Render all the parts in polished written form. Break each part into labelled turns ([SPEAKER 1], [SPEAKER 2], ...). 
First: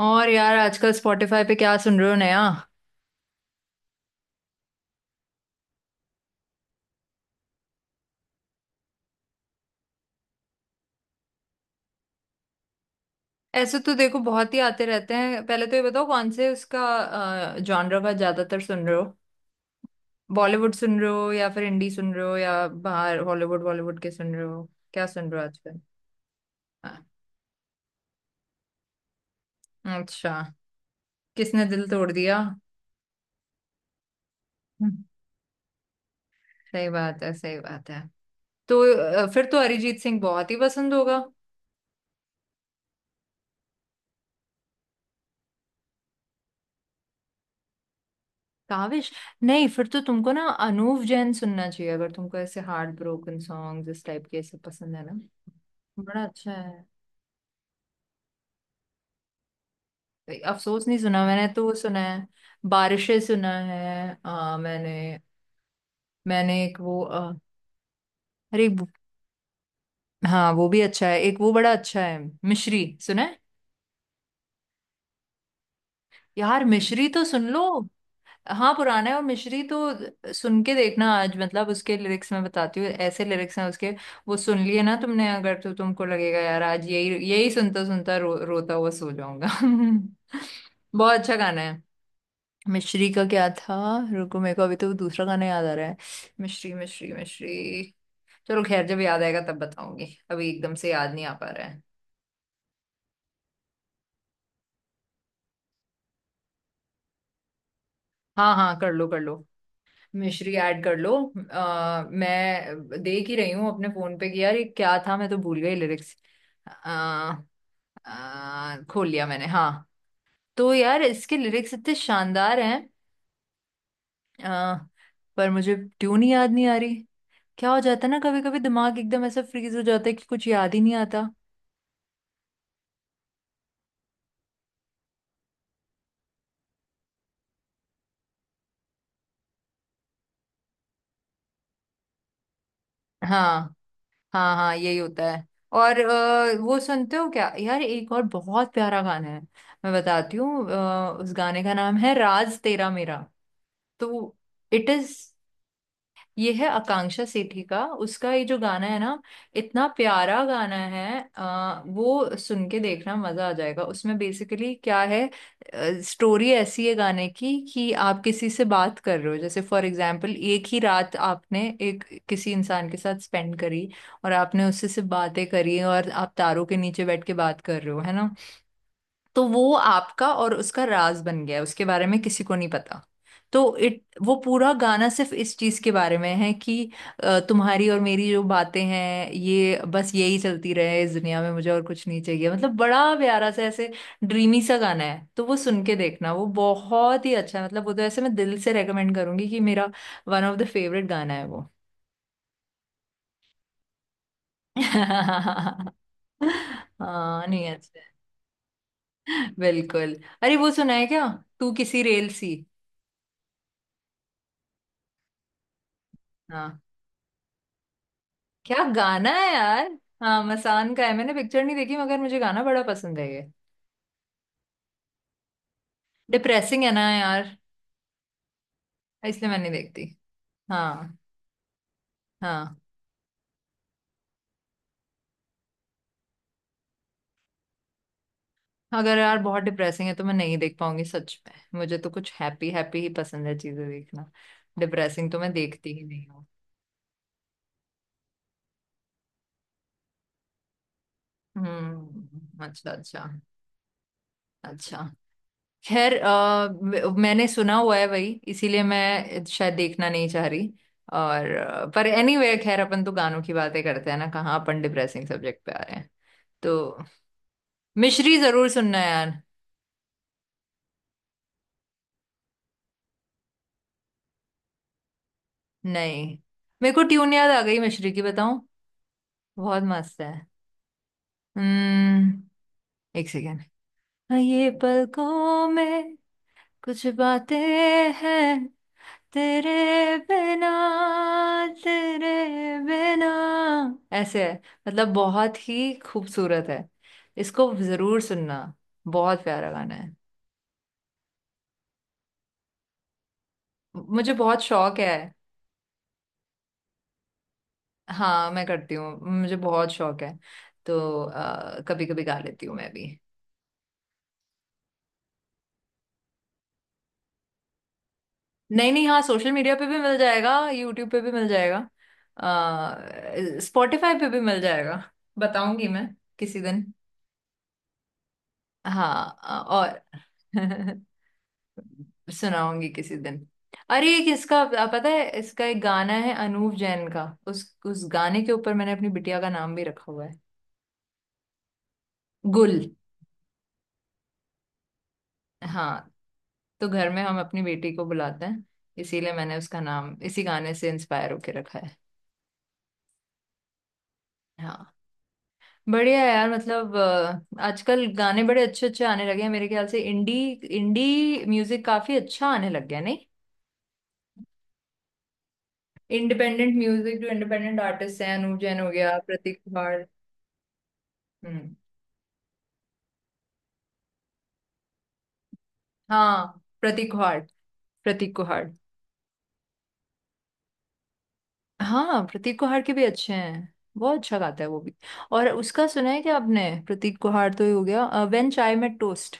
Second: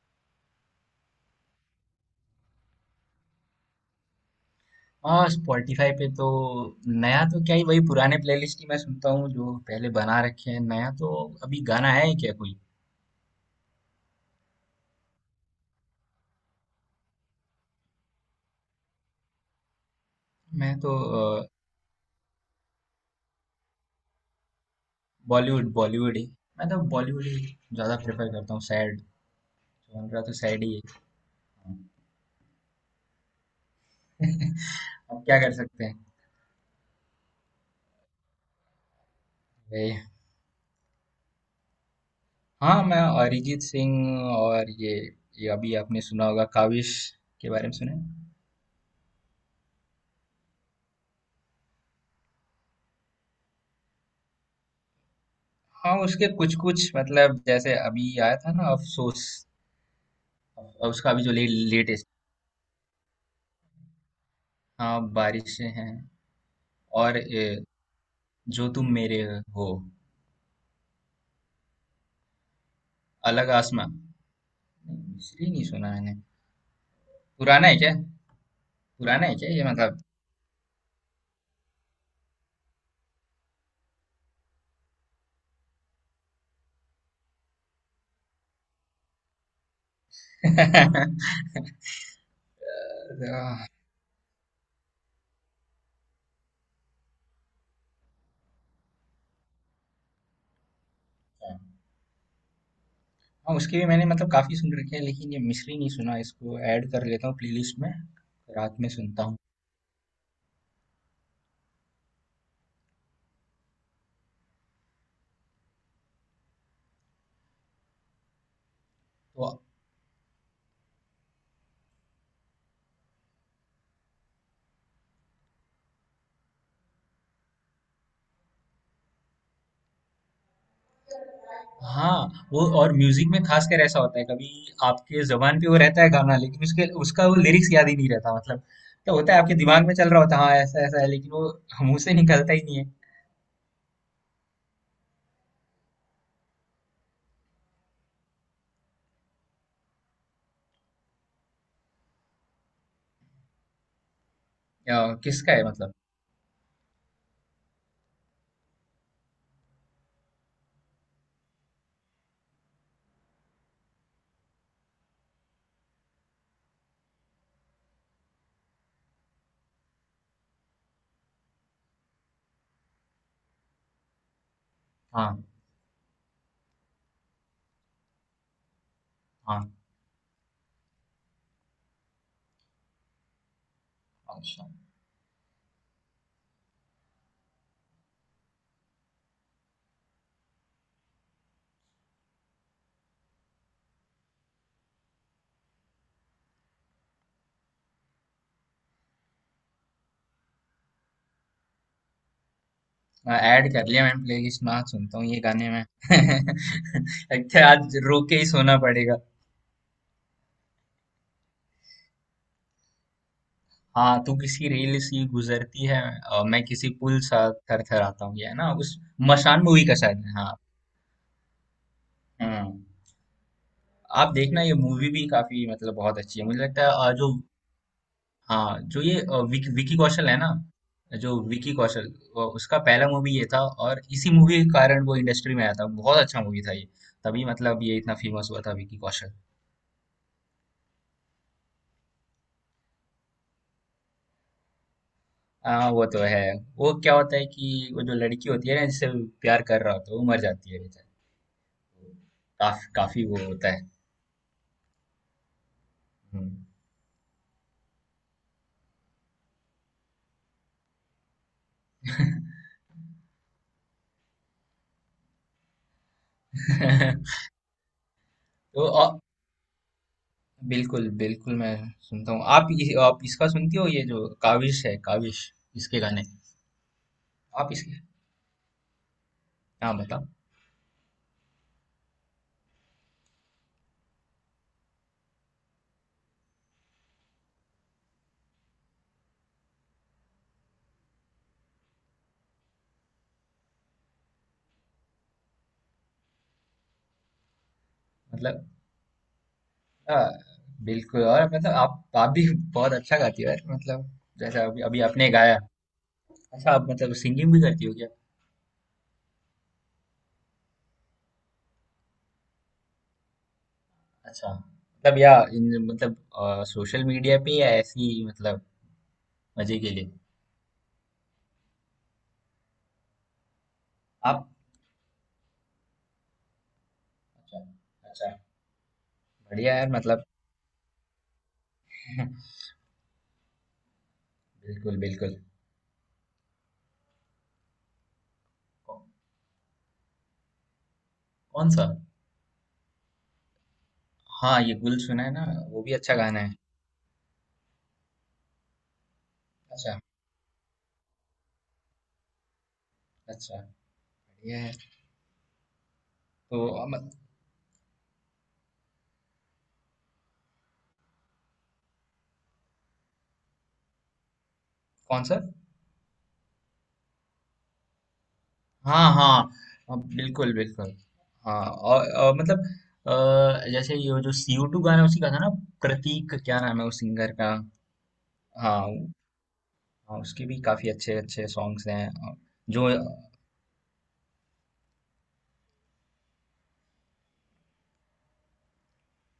[SPEAKER 1] और यार आजकल स्पॉटिफाई पे क्या सुन रहे हो नया।
[SPEAKER 2] हाँ स्पॉटिफाई पे तो नया तो क्या ही वही पुराने प्लेलिस्ट ही मैं सुनता हूँ जो पहले बना रखे हैं। नया तो अभी गाना है ही क्या कोई।
[SPEAKER 1] ऐसे तो देखो बहुत ही आते रहते हैं। पहले तो ये बताओ कौन से उसका जॉनर का ज्यादातर सुन रहे हो। बॉलीवुड
[SPEAKER 2] मैं तो
[SPEAKER 1] सुन रहे हो या फिर हिंदी सुन रहे हो या बाहर हॉलीवुड बॉलीवुड के सुन रहे हो। क्या सुन रहे हो
[SPEAKER 2] बॉलीवुड
[SPEAKER 1] आजकल।
[SPEAKER 2] बॉलीवुड ही मैं तो
[SPEAKER 1] हाँ।
[SPEAKER 2] बॉलीवुड ही ज्यादा प्रेफर करता हूँ। सैड जॉनरा तो
[SPEAKER 1] अच्छा।
[SPEAKER 2] सैड ही है।
[SPEAKER 1] किसने दिल तोड़ दिया। हम्म।
[SPEAKER 2] अब क्या कर सकते हैं।
[SPEAKER 1] सही बात है सही बात है। तो फिर तो
[SPEAKER 2] वही।
[SPEAKER 1] अरिजीत सिंह बहुत ही पसंद होगा।
[SPEAKER 2] हाँ मैं अरिजीत सिंह। और ये अभी आपने सुना होगा काविश के बारे में, सुने?
[SPEAKER 1] काविश। नहीं फिर तो तुमको ना अनूप जैन सुनना चाहिए अगर तुमको ऐसे हार्ट ब्रोकन सॉन्ग इस टाइप के ऐसे पसंद है ना।
[SPEAKER 2] हाँ
[SPEAKER 1] बड़ा
[SPEAKER 2] उसके
[SPEAKER 1] अच्छा
[SPEAKER 2] कुछ
[SPEAKER 1] है।
[SPEAKER 2] कुछ मतलब, जैसे अभी आया था ना अफसोस।
[SPEAKER 1] अफसोस नहीं
[SPEAKER 2] उसका अभी
[SPEAKER 1] सुना
[SPEAKER 2] जो
[SPEAKER 1] मैंने तो वो सुना
[SPEAKER 2] लेटेस्ट।
[SPEAKER 1] है। बारिशें सुना है मैंने।
[SPEAKER 2] हाँ बारिशें हैं।
[SPEAKER 1] मैंने एक वो
[SPEAKER 2] और ये
[SPEAKER 1] अरे
[SPEAKER 2] जो
[SPEAKER 1] एक-
[SPEAKER 2] तुम मेरे हो।
[SPEAKER 1] हाँ वो भी अच्छा है। एक वो बड़ा अच्छा है। मिश्री सुना है।
[SPEAKER 2] अलग आसमां। नहीं, इसलिए नहीं सुना मैंने।
[SPEAKER 1] यार मिश्री तो सुन लो।
[SPEAKER 2] पुराना है क्या?
[SPEAKER 1] हाँ पुराना है और
[SPEAKER 2] पुराना है क्या
[SPEAKER 1] मिश्री
[SPEAKER 2] ये मतलब?
[SPEAKER 1] तो सुन के देखना आज, मतलब उसके लिरिक्स मैं बताती हूँ, ऐसे लिरिक्स हैं उसके। वो सुन लिए ना तुमने, अगर तो तुमको लगेगा यार आज यही यही सुनता सुनता रोता हुआ सो जाऊंगा बहुत अच्छा गाना है। मिश्री का क्या
[SPEAKER 2] आह,
[SPEAKER 1] था। रुको मेरे को अभी तो दूसरा गाना याद आ रहा है। मिश्री मिश्री मिश्री। चलो खैर जब याद आएगा तब बताऊंगी। अभी एकदम से याद नहीं आ पा रहा है।
[SPEAKER 2] हाँ उसकी भी मैंने मतलब काफी सुन रखी है, लेकिन ये मिश्री नहीं सुना, इसको ऐड कर लेता हूँ प्लेलिस्ट में।
[SPEAKER 1] हाँ
[SPEAKER 2] रात
[SPEAKER 1] हाँ
[SPEAKER 2] में
[SPEAKER 1] कर लो कर
[SPEAKER 2] सुनता हूँ।
[SPEAKER 1] लो। मिश्री ऐड कर लो। मैं देख ही रही हूँ अपने फोन पे कि यार ये क्या था, मैं तो भूल गई लिरिक्स। आ, खोल लिया मैंने,
[SPEAKER 2] तो
[SPEAKER 1] हाँ। तो यार इसके लिरिक्स इतने शानदार हैं। आ, पर मुझे ट्यून ही याद नहीं आ रही। क्या हो जाता है ना, कभी कभी दिमाग एकदम ऐसा फ्रीज हो जाता है कि कुछ याद ही नहीं आता।
[SPEAKER 2] हाँ वो, और म्यूजिक में खास कर ऐसा होता है कभी। आपके जबान पे वो रहता है गाना, लेकिन उसके उसका वो लिरिक्स याद ही नहीं रहता मतलब। तो होता है, आपके दिमाग में चल रहा होता है हाँ ऐसा ऐसा है, लेकिन वो मुंह से निकलता ही नहीं है।
[SPEAKER 1] हाँ हाँ हाँ यही होता है। और वो सुनते हो क्या यार, एक और बहुत प्यारा गाना है। मैं बताती हूँ, उस गाने का नाम है राज तेरा मेरा। तो इट इज।
[SPEAKER 2] किसका है मतलब?
[SPEAKER 1] ये है आकांक्षा सेठी का, उसका ये जो गाना है ना, इतना प्यारा गाना है। वो सुन के देखना, मजा आ जाएगा। उसमें बेसिकली क्या है, स्टोरी ऐसी है गाने की कि आप किसी से बात कर रहे हो, जैसे फॉर एग्जांपल एक ही रात आपने एक किसी इंसान के साथ स्पेंड करी और आपने उससे सिर्फ
[SPEAKER 2] हाँ,
[SPEAKER 1] बातें करी, और आप तारों के नीचे बैठ के बात कर रहे हो, है ना। तो वो
[SPEAKER 2] हाँ,
[SPEAKER 1] आपका और उसका राज बन गया है, उसके बारे में किसी को नहीं पता। तो इट वो
[SPEAKER 2] अच्छा,
[SPEAKER 1] पूरा गाना सिर्फ इस चीज के बारे में है कि तुम्हारी और मेरी जो बातें हैं ये बस यही चलती रहे इस दुनिया में, मुझे और कुछ नहीं चाहिए, मतलब बड़ा प्यारा सा ऐसे ड्रीमी सा गाना है। तो वो सुन के देखना, वो बहुत ही अच्छा है, मतलब वो तो ऐसे मैं दिल से रेकमेंड करूंगी कि मेरा वन ऑफ द फेवरेट गाना है वो
[SPEAKER 2] ऐड कर लिया मैंने प्लेलिस्ट में, आज सुनता हूँ ये गाने मैं।
[SPEAKER 1] हाँ
[SPEAKER 2] लगता है
[SPEAKER 1] नहीं
[SPEAKER 2] आज
[SPEAKER 1] अच्छा
[SPEAKER 2] रो के ही सोना पड़ेगा।
[SPEAKER 1] है। बिल्कुल। अरे वो सुना है क्या, तू किसी रेल सी।
[SPEAKER 2] हाँ, तू किसी रेल सी गुजरती है, मैं
[SPEAKER 1] हाँ।
[SPEAKER 2] किसी पुल सा थर थर आता हूँ, ये है ना।
[SPEAKER 1] क्या
[SPEAKER 2] उस
[SPEAKER 1] गाना है
[SPEAKER 2] मशान मूवी
[SPEAKER 1] यार।
[SPEAKER 2] का शायद है,
[SPEAKER 1] हाँ
[SPEAKER 2] हाँ।
[SPEAKER 1] मसान का है, मैंने पिक्चर नहीं देखी मगर मुझे गाना
[SPEAKER 2] हम्म।
[SPEAKER 1] बड़ा पसंद है ये।
[SPEAKER 2] आप देखना, ये मूवी भी काफी मतलब बहुत अच्छी है, मुझे लगता
[SPEAKER 1] डिप्रेसिंग है ना
[SPEAKER 2] है जो।
[SPEAKER 1] यार।
[SPEAKER 2] हाँ, जो ये
[SPEAKER 1] इसलिए मैं नहीं
[SPEAKER 2] विकी
[SPEAKER 1] देखती।
[SPEAKER 2] कौशल है ना,
[SPEAKER 1] हाँ।
[SPEAKER 2] जो विकी कौशल,
[SPEAKER 1] हाँ।
[SPEAKER 2] उसका पहला मूवी ये था। और इसी मूवी के कारण वो इंडस्ट्री में आया था, बहुत अच्छा मूवी था ये। तभी मतलब ये इतना फेमस हुआ था विकी
[SPEAKER 1] अगर
[SPEAKER 2] कौशल।
[SPEAKER 1] यार बहुत डिप्रेसिंग है तो मैं नहीं देख पाऊंगी सच में, मुझे तो कुछ हैप्पी हैप्पी ही पसंद है चीजें देखना। डिप्रेसिंग तो मैं
[SPEAKER 2] हाँ
[SPEAKER 1] देखती ही
[SPEAKER 2] वो तो
[SPEAKER 1] नहीं
[SPEAKER 2] है।
[SPEAKER 1] हूँ।
[SPEAKER 2] वो क्या होता है कि वो जो लड़की होती है ना जिससे वो प्यार कर रहा होता है, वो मर जाती है बेचारी। काफी
[SPEAKER 1] अच्छा
[SPEAKER 2] काफी
[SPEAKER 1] अच्छा।
[SPEAKER 2] वो होता है।
[SPEAKER 1] अच्छा। खैर
[SPEAKER 2] हम्म।
[SPEAKER 1] मैंने सुना हुआ है वही, इसीलिए मैं शायद देखना नहीं चाह रही। और पर एनीवे anyway, खैर अपन तो गानों की बातें करते हैं ना, कहाँ अपन डिप्रेसिंग सब्जेक्ट पे आ रहे हैं। तो मिश्री जरूर
[SPEAKER 2] तो
[SPEAKER 1] सुनना यार।
[SPEAKER 2] बिल्कुल बिल्कुल मैं सुनता हूँ। आप इसका सुनती हो, ये जो काविश है, काविश, इसके गाने?
[SPEAKER 1] नहीं मेरे को ट्यून याद आ
[SPEAKER 2] आप
[SPEAKER 1] गई
[SPEAKER 2] इसके?
[SPEAKER 1] मिश्री की, बताऊं। बहुत
[SPEAKER 2] हाँ
[SPEAKER 1] मस्त
[SPEAKER 2] बताओ
[SPEAKER 1] है। हम्म। एक सेकेंड। ये पलकों में कुछ बातें हैं तेरे बिना तेरे बिना, ऐसे है, मतलब बहुत ही खूबसूरत है। इसको जरूर सुनना।
[SPEAKER 2] मतलब।
[SPEAKER 1] बहुत प्यारा गाना है।
[SPEAKER 2] आ, बिल्कुल। और मतलब आप भी बहुत अच्छा गाती हो यार मतलब।
[SPEAKER 1] मुझे बहुत
[SPEAKER 2] जैसा अभी
[SPEAKER 1] शौक
[SPEAKER 2] अभी
[SPEAKER 1] है।
[SPEAKER 2] आपने गाया। अच्छा, आप मतलब सिंगिंग भी करती हो?
[SPEAKER 1] हाँ मैं करती हूँ। मुझे बहुत शौक है। तो कभी कभी गा लेती हूँ मैं भी।
[SPEAKER 2] अच्छा मतलब, या इन मतलब सोशल मीडिया पे, या ऐसी ही मतलब
[SPEAKER 1] नहीं नहीं, हाँ सोशल मीडिया
[SPEAKER 2] मजे
[SPEAKER 1] पे
[SPEAKER 2] के
[SPEAKER 1] भी
[SPEAKER 2] लिए
[SPEAKER 1] मिल जाएगा, यूट्यूब पे भी मिल जाएगा। स्पॉटिफाई पे भी
[SPEAKER 2] आप?
[SPEAKER 1] मिल जाएगा। बताऊंगी मैं किसी दिन।
[SPEAKER 2] अच्छा, अच्छा,
[SPEAKER 1] हाँ
[SPEAKER 2] बढ़िया यार
[SPEAKER 1] और
[SPEAKER 2] मतलब।
[SPEAKER 1] सुनाऊंगी किसी दिन। अरे एक इसका
[SPEAKER 2] बिल्कुल
[SPEAKER 1] पता है,
[SPEAKER 2] बिल्कुल,
[SPEAKER 1] इसका एक गाना है अनूप जैन का, उस गाने के ऊपर मैंने
[SPEAKER 2] कौ-
[SPEAKER 1] अपनी बिटिया का नाम भी रखा हुआ है।
[SPEAKER 2] कौन सा?
[SPEAKER 1] गुल।
[SPEAKER 2] हाँ ये गुल सुना है ना, वो भी
[SPEAKER 1] हाँ।
[SPEAKER 2] अच्छा गाना है।
[SPEAKER 1] तो घर में हम अपनी बेटी को बुलाते हैं, इसीलिए मैंने उसका
[SPEAKER 2] अच्छा,
[SPEAKER 1] नाम इसी गाने से इंस्पायर होके रखा है।
[SPEAKER 2] अच्छा, बढ़िया है।
[SPEAKER 1] हाँ। बढ़िया है यार,
[SPEAKER 2] तो
[SPEAKER 1] मतलब आजकल गाने बड़े अच्छे अच्छे आने लगे हैं मेरे ख्याल से, इंडी इंडी म्यूजिक काफी अच्छा आने लग गया, नहीं।
[SPEAKER 2] कौन सा?
[SPEAKER 1] इंडिपेंडेंट म्यूजिक, जो इंडिपेंडेंट आर्टिस्ट हैं, अनूप जैन हो
[SPEAKER 2] हाँ,
[SPEAKER 1] गया,
[SPEAKER 2] हाँ,
[SPEAKER 1] प्रतीक कुहाड़।
[SPEAKER 2] बिल्कुल बिल्कुल। हाँ,
[SPEAKER 1] हम्म।
[SPEAKER 2] और मतलब अ, जैसे ये जो सी ओ टू गाना है, उसी का था ना? प्रतीक,
[SPEAKER 1] हाँ
[SPEAKER 2] क्या नाम है उस
[SPEAKER 1] प्रतीक
[SPEAKER 2] सिंगर
[SPEAKER 1] कुहाड़।
[SPEAKER 2] का?
[SPEAKER 1] प्रतीक कुहाड़।
[SPEAKER 2] हाँ उ- हाँ उसके भी काफी अच्छे अच्छे सॉन्ग्स हैं
[SPEAKER 1] हाँ प्रतीक कुहाड़
[SPEAKER 2] जो।
[SPEAKER 1] के भी अच्छे हैं, बहुत अच्छा गाता है वो भी। और उसका सुना है क्या आपने, प्रतीक कुहाड़ तो ही हो गया, व्हेन चाय मेट टोस्ट।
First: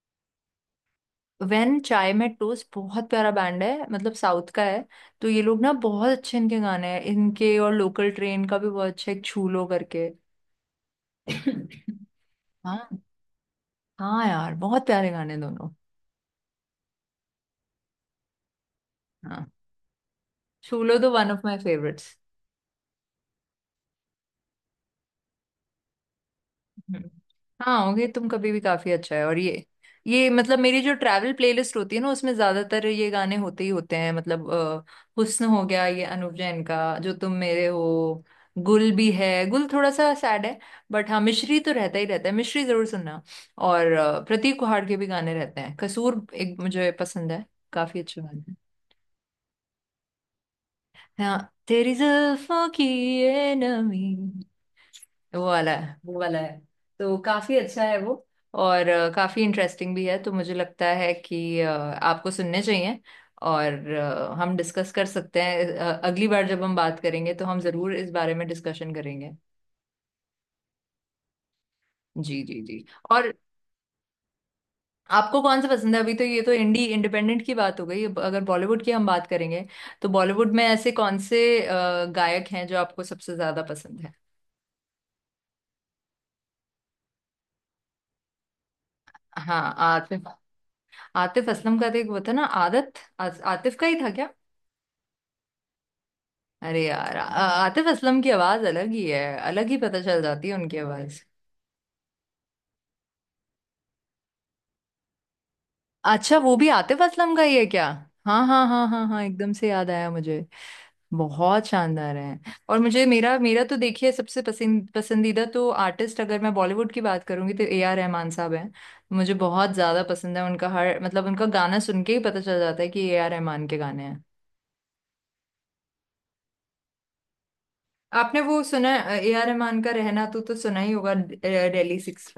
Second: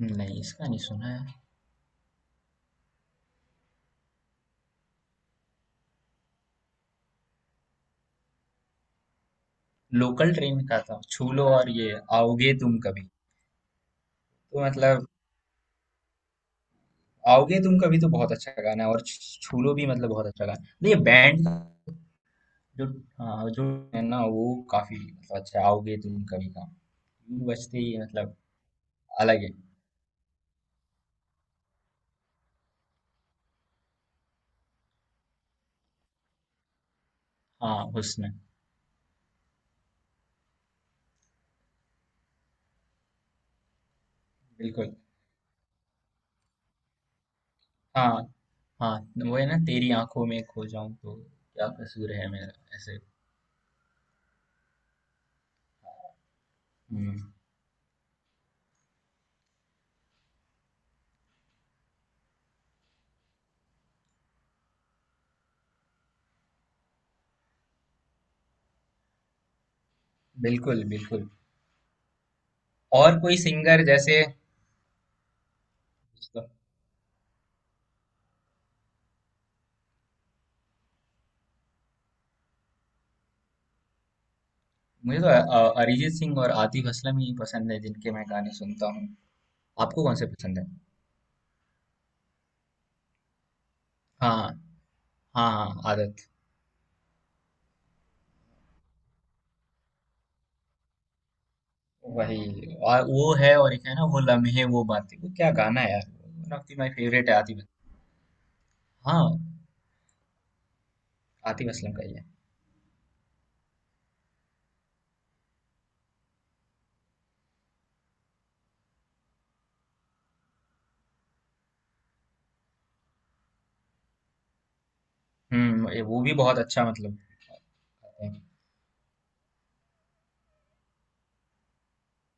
[SPEAKER 2] नहीं, इसका नहीं सुना है।
[SPEAKER 1] वेन चाय में टोस्ट बहुत प्यारा बैंड है, मतलब साउथ का है। तो ये लोग ना बहुत अच्छे, इनके गाने हैं इनके, और लोकल ट्रेन का भी बहुत अच्छा है एक छूलो करके
[SPEAKER 2] लोकल ट्रेन का था, छू लो, और ये आओगे तुम
[SPEAKER 1] हाँ।
[SPEAKER 2] कभी।
[SPEAKER 1] हाँ यार
[SPEAKER 2] तो
[SPEAKER 1] बहुत
[SPEAKER 2] मतलब
[SPEAKER 1] प्यारे गाने दोनों।
[SPEAKER 2] आओगे तुम कभी तो बहुत अच्छा गाना है, और
[SPEAKER 1] हाँ
[SPEAKER 2] छू लो भी मतलब बहुत अच्छा गाना है। नहीं,
[SPEAKER 1] छूलो
[SPEAKER 2] ये
[SPEAKER 1] तो वन ऑफ
[SPEAKER 2] बैंड
[SPEAKER 1] माय
[SPEAKER 2] का
[SPEAKER 1] फेवरेट्स।
[SPEAKER 2] जो, हाँ, जो है ना वो काफी मतलब अच्छा है, आओगे तुम कभी का।
[SPEAKER 1] हम्म।
[SPEAKER 2] यूं बजते
[SPEAKER 1] हाँ
[SPEAKER 2] ही
[SPEAKER 1] होंगे तुम
[SPEAKER 2] मतलब
[SPEAKER 1] कभी भी काफी अच्छा है, और
[SPEAKER 2] अलग है।
[SPEAKER 1] ये मतलब मेरी जो ट्रैवल प्लेलिस्ट होती है ना उसमें ज्यादातर ये गाने होते ही होते हैं, मतलब हुस्न हो गया, ये अनूप जैन का जो तुम मेरे
[SPEAKER 2] हाँ,
[SPEAKER 1] हो।
[SPEAKER 2] हुस्न।
[SPEAKER 1] गुल भी है, गुल थोड़ा सा सैड है। बट हाँ मिश्री तो रहता ही रहता है, मिश्री जरूर सुनना। और प्रतीक कुहाड़
[SPEAKER 2] बिल्कुल।
[SPEAKER 1] के भी गाने रहते हैं, कसूर एक मुझे पसंद है। काफी अच्छे
[SPEAKER 2] हाँ,
[SPEAKER 1] गाने हैं।
[SPEAKER 2] हाँ, वो है ना, तेरी आंखों में खो जाऊं तो,
[SPEAKER 1] हाँ
[SPEAKER 2] क्या
[SPEAKER 1] तेरी
[SPEAKER 2] कसूर है मेरा
[SPEAKER 1] जुल्फों की
[SPEAKER 2] ऐसे।
[SPEAKER 1] ये नमी, वो वाला है वो वाला है। तो
[SPEAKER 2] हम्म,
[SPEAKER 1] काफी अच्छा है वो। और काफी इंटरेस्टिंग भी है तो मुझे लगता है कि आपको सुनने चाहिए। और हम डिस्कस कर सकते हैं, अगली बार जब हम बात करेंगे तो हम जरूर इस बारे में डिस्कशन करेंगे।
[SPEAKER 2] बिल्कुल बिल्कुल।
[SPEAKER 1] जी जी जी।
[SPEAKER 2] और
[SPEAKER 1] और
[SPEAKER 2] कोई सिंगर जैसे?
[SPEAKER 1] आपको कौन सा पसंद है, अभी तो ये तो इंडी इंडिपेंडेंट की बात हो गई, अब अगर बॉलीवुड की हम बात करेंगे तो बॉलीवुड में ऐसे कौन से गायक हैं जो आपको सबसे ज्यादा पसंद है।
[SPEAKER 2] मुझे तो अरिजीत सिंह और आतिफ असलम ही पसंद है, जिनके मैं गाने सुनता हूँ।
[SPEAKER 1] हाँ
[SPEAKER 2] आपको कौन
[SPEAKER 1] आतिफ।
[SPEAKER 2] से पसंद है?
[SPEAKER 1] आतिफ असलम का तो एक वो था ना, आदत। आ, आतिफ का ही था क्या।
[SPEAKER 2] हाँ, हाँ, हाँ, आदत।
[SPEAKER 1] अरे यार आतिफ असलम की आवाज अलग ही है। अलग ही पता चल जाती है उनकी आवाज।
[SPEAKER 2] वही, और वो है, और एक है ना वो लम्हे वो बातें, वो क्या गाना है यार,
[SPEAKER 1] अच्छा
[SPEAKER 2] वन
[SPEAKER 1] वो
[SPEAKER 2] ऑफ
[SPEAKER 1] भी
[SPEAKER 2] the my
[SPEAKER 1] Atif
[SPEAKER 2] favourite
[SPEAKER 1] Aslam
[SPEAKER 2] है,
[SPEAKER 1] का ही है
[SPEAKER 2] आतिफ।
[SPEAKER 1] क्या। हाँ हाँ हाँ हाँ हाँ,
[SPEAKER 2] हाँ,
[SPEAKER 1] एकदम से याद आया मुझे। बहुत
[SPEAKER 2] आतिफ असलम का ही
[SPEAKER 1] शानदार
[SPEAKER 2] है।
[SPEAKER 1] है। और मुझे मेरा मेरा तो देखिए सबसे पसंदीदा तो आर्टिस्ट, अगर मैं बॉलीवुड की बात करूंगी तो ए आर रहमान साहब हैं। मुझे बहुत ज्यादा पसंद है, उनका हर, मतलब उनका गाना सुन के ही पता चल जाता है कि ए आर रहमान के गाने हैं।
[SPEAKER 2] वो भी बहुत अच्छा मतलब।
[SPEAKER 1] आपने
[SPEAKER 2] हम्म,
[SPEAKER 1] वो सुना ए आर रहमान का, रहना तू तो सुना ही होगा, दिल्ली सिक्स।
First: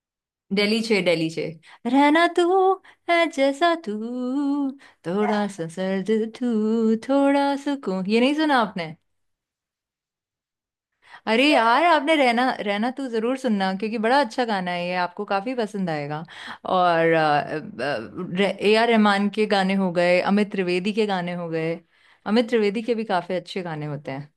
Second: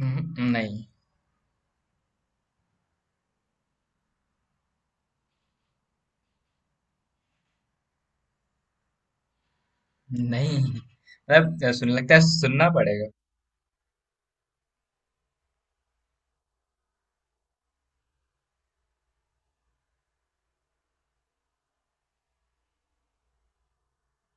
[SPEAKER 1] डेली
[SPEAKER 2] नहीं,
[SPEAKER 1] छे डेली छे। रहना तू, है जैसा तू, थोड़ा सा सर्द तू थोड़ा सुकून, ये नहीं सुना आपने।
[SPEAKER 2] नहीं,
[SPEAKER 1] अरे
[SPEAKER 2] मतलब
[SPEAKER 1] यार
[SPEAKER 2] सुन,
[SPEAKER 1] आपने
[SPEAKER 2] लगता है
[SPEAKER 1] रहना
[SPEAKER 2] सुनना
[SPEAKER 1] रहना तू
[SPEAKER 2] पड़ेगा।
[SPEAKER 1] जरूर सुनना क्योंकि बड़ा अच्छा गाना है ये, आपको काफी पसंद आएगा। और ए आर रहमान के गाने हो गए, अमित त्रिवेदी के गाने हो गए। अमित त्रिवेदी के भी काफी अच्छे गाने होते हैं।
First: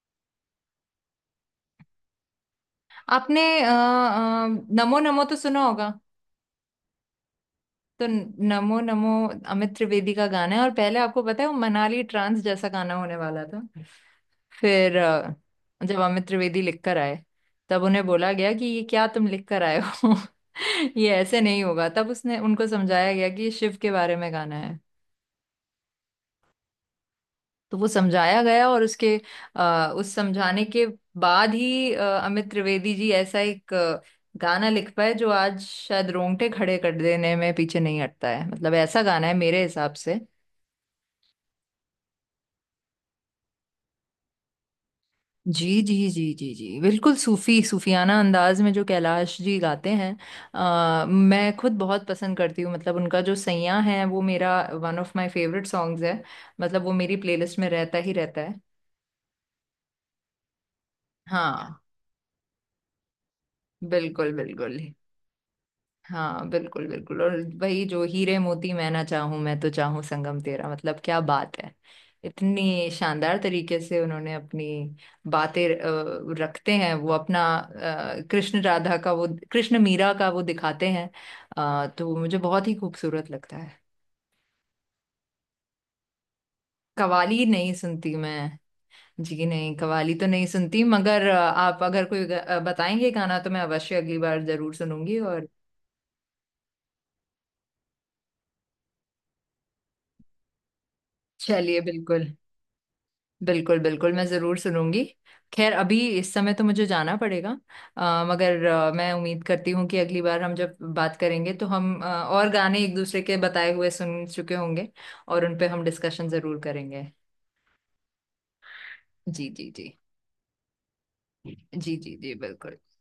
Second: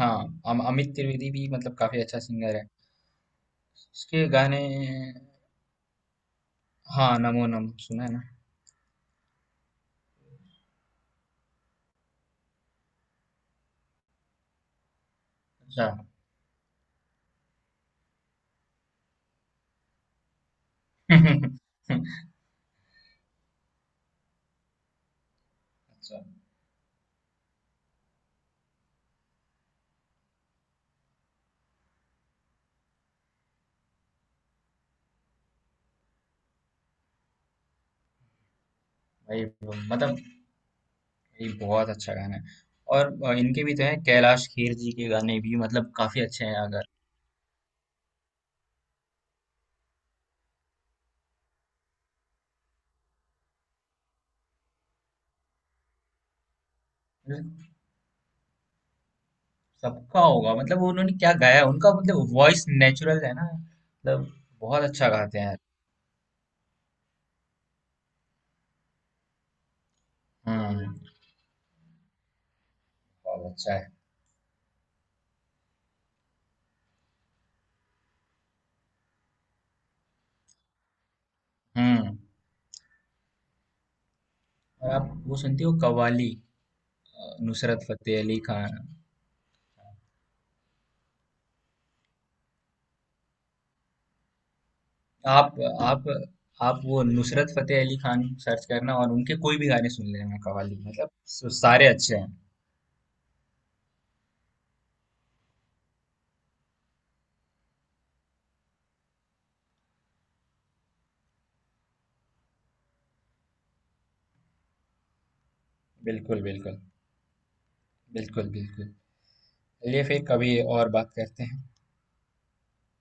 [SPEAKER 2] हाँ, अमित त्रिवेदी भी मतलब काफी अच्छा सिंगर है,
[SPEAKER 1] आपने
[SPEAKER 2] उसके गाने।
[SPEAKER 1] नमो नमो तो सुना होगा।
[SPEAKER 2] हाँ, नमो नम सुना
[SPEAKER 1] तो
[SPEAKER 2] है ना।
[SPEAKER 1] नमो नमो अमित त्रिवेदी का गाना है, और पहले आपको पता है वो मनाली ट्रांस जैसा गाना होने वाला था। फिर
[SPEAKER 2] अच्छा।
[SPEAKER 1] जब अमित त्रिवेदी लिख कर आए तब उन्हें बोला गया कि ये क्या तुम लिख कर आए हो ये ऐसे नहीं होगा, तब उसने उनको समझाया गया कि ये शिव के बारे में गाना है।
[SPEAKER 2] अच्छा
[SPEAKER 1] तो वो समझाया गया, और उसके उस समझाने के बाद ही अमित त्रिवेदी जी ऐसा एक गाना लिख पाए जो आज शायद रोंगटे खड़े कर देने में पीछे नहीं हटता है, मतलब ऐसा गाना है
[SPEAKER 2] भाई,
[SPEAKER 1] मेरे हिसाब से।
[SPEAKER 2] मतलब ये बहुत अच्छा गाना है। और इनके भी तो हैं, कैलाश खेर जी के गाने भी
[SPEAKER 1] जी
[SPEAKER 2] मतलब
[SPEAKER 1] जी
[SPEAKER 2] काफी
[SPEAKER 1] जी
[SPEAKER 2] अच्छे
[SPEAKER 1] जी
[SPEAKER 2] हैं,
[SPEAKER 1] जी,
[SPEAKER 2] अगर
[SPEAKER 1] बिल्कुल सूफी सूफियाना अंदाज में जो कैलाश जी गाते हैं। मैं खुद बहुत पसंद करती हूँ, मतलब उनका जो सैयां है वो मेरा one of my favourite songs है। मतलब वो मेरी प्लेलिस्ट में रहता ही रहता है।
[SPEAKER 2] सबका होगा मतलब वो, उन्होंने क्या गाया है,
[SPEAKER 1] हाँ
[SPEAKER 2] उनका मतलब वॉइस नेचुरल है ना मतलब,
[SPEAKER 1] बिल्कुल बिल्कुल।
[SPEAKER 2] बहुत अच्छा गाते हैं।
[SPEAKER 1] हाँ बिल्कुल बिल्कुल, और भाई जो हीरे मोती मैं ना चाहूं मैं तो चाहूं संगम तेरा,
[SPEAKER 2] हम्म,
[SPEAKER 1] मतलब क्या बात है। इतनी शानदार
[SPEAKER 2] बहुत अच्छा
[SPEAKER 1] तरीके
[SPEAKER 2] है।
[SPEAKER 1] से उन्होंने अपनी बातें रखते हैं, वो अपना कृष्ण राधा का वो, कृष्ण मीरा का वो दिखाते हैं। तो
[SPEAKER 2] हम्म,
[SPEAKER 1] मुझे बहुत ही खूबसूरत लगता है।
[SPEAKER 2] और आप वो सुनती हो कव्वाली,
[SPEAKER 1] कवाली नहीं
[SPEAKER 2] नुसरत
[SPEAKER 1] सुनती
[SPEAKER 2] फतेह अली
[SPEAKER 1] मैं।
[SPEAKER 2] खान?
[SPEAKER 1] जी नहीं कवाली तो नहीं सुनती, मगर आप अगर कोई बताएंगे गाना तो मैं अवश्य अगली बार जरूर सुनूंगी, और
[SPEAKER 2] आप आप आप वो नुसरत फतेह अली खान सर्च करना, और उनके कोई भी गाने सुन लेना, कव्वाली मतलब
[SPEAKER 1] चलिए
[SPEAKER 2] सारे अच्छे
[SPEAKER 1] बिल्कुल।
[SPEAKER 2] हैं।
[SPEAKER 1] बिल्कुल बिल्कुल, मैं ज़रूर सुनूंगी। खैर अभी इस समय तो मुझे जाना पड़ेगा। मगर मैं उम्मीद करती हूँ कि अगली बार हम जब बात करेंगे तो हम और गाने एक दूसरे के बताए हुए सुन चुके होंगे, और उन पे हम डिस्कशन
[SPEAKER 2] बिल्कुल
[SPEAKER 1] ज़रूर
[SPEAKER 2] बिल्कुल,
[SPEAKER 1] करेंगे।
[SPEAKER 2] बिल्कुल बिल्कुल।
[SPEAKER 1] जी जी जी
[SPEAKER 2] चलिए, फिर कभी और बात करते हैं।
[SPEAKER 1] जी जी जी बिल्कुल।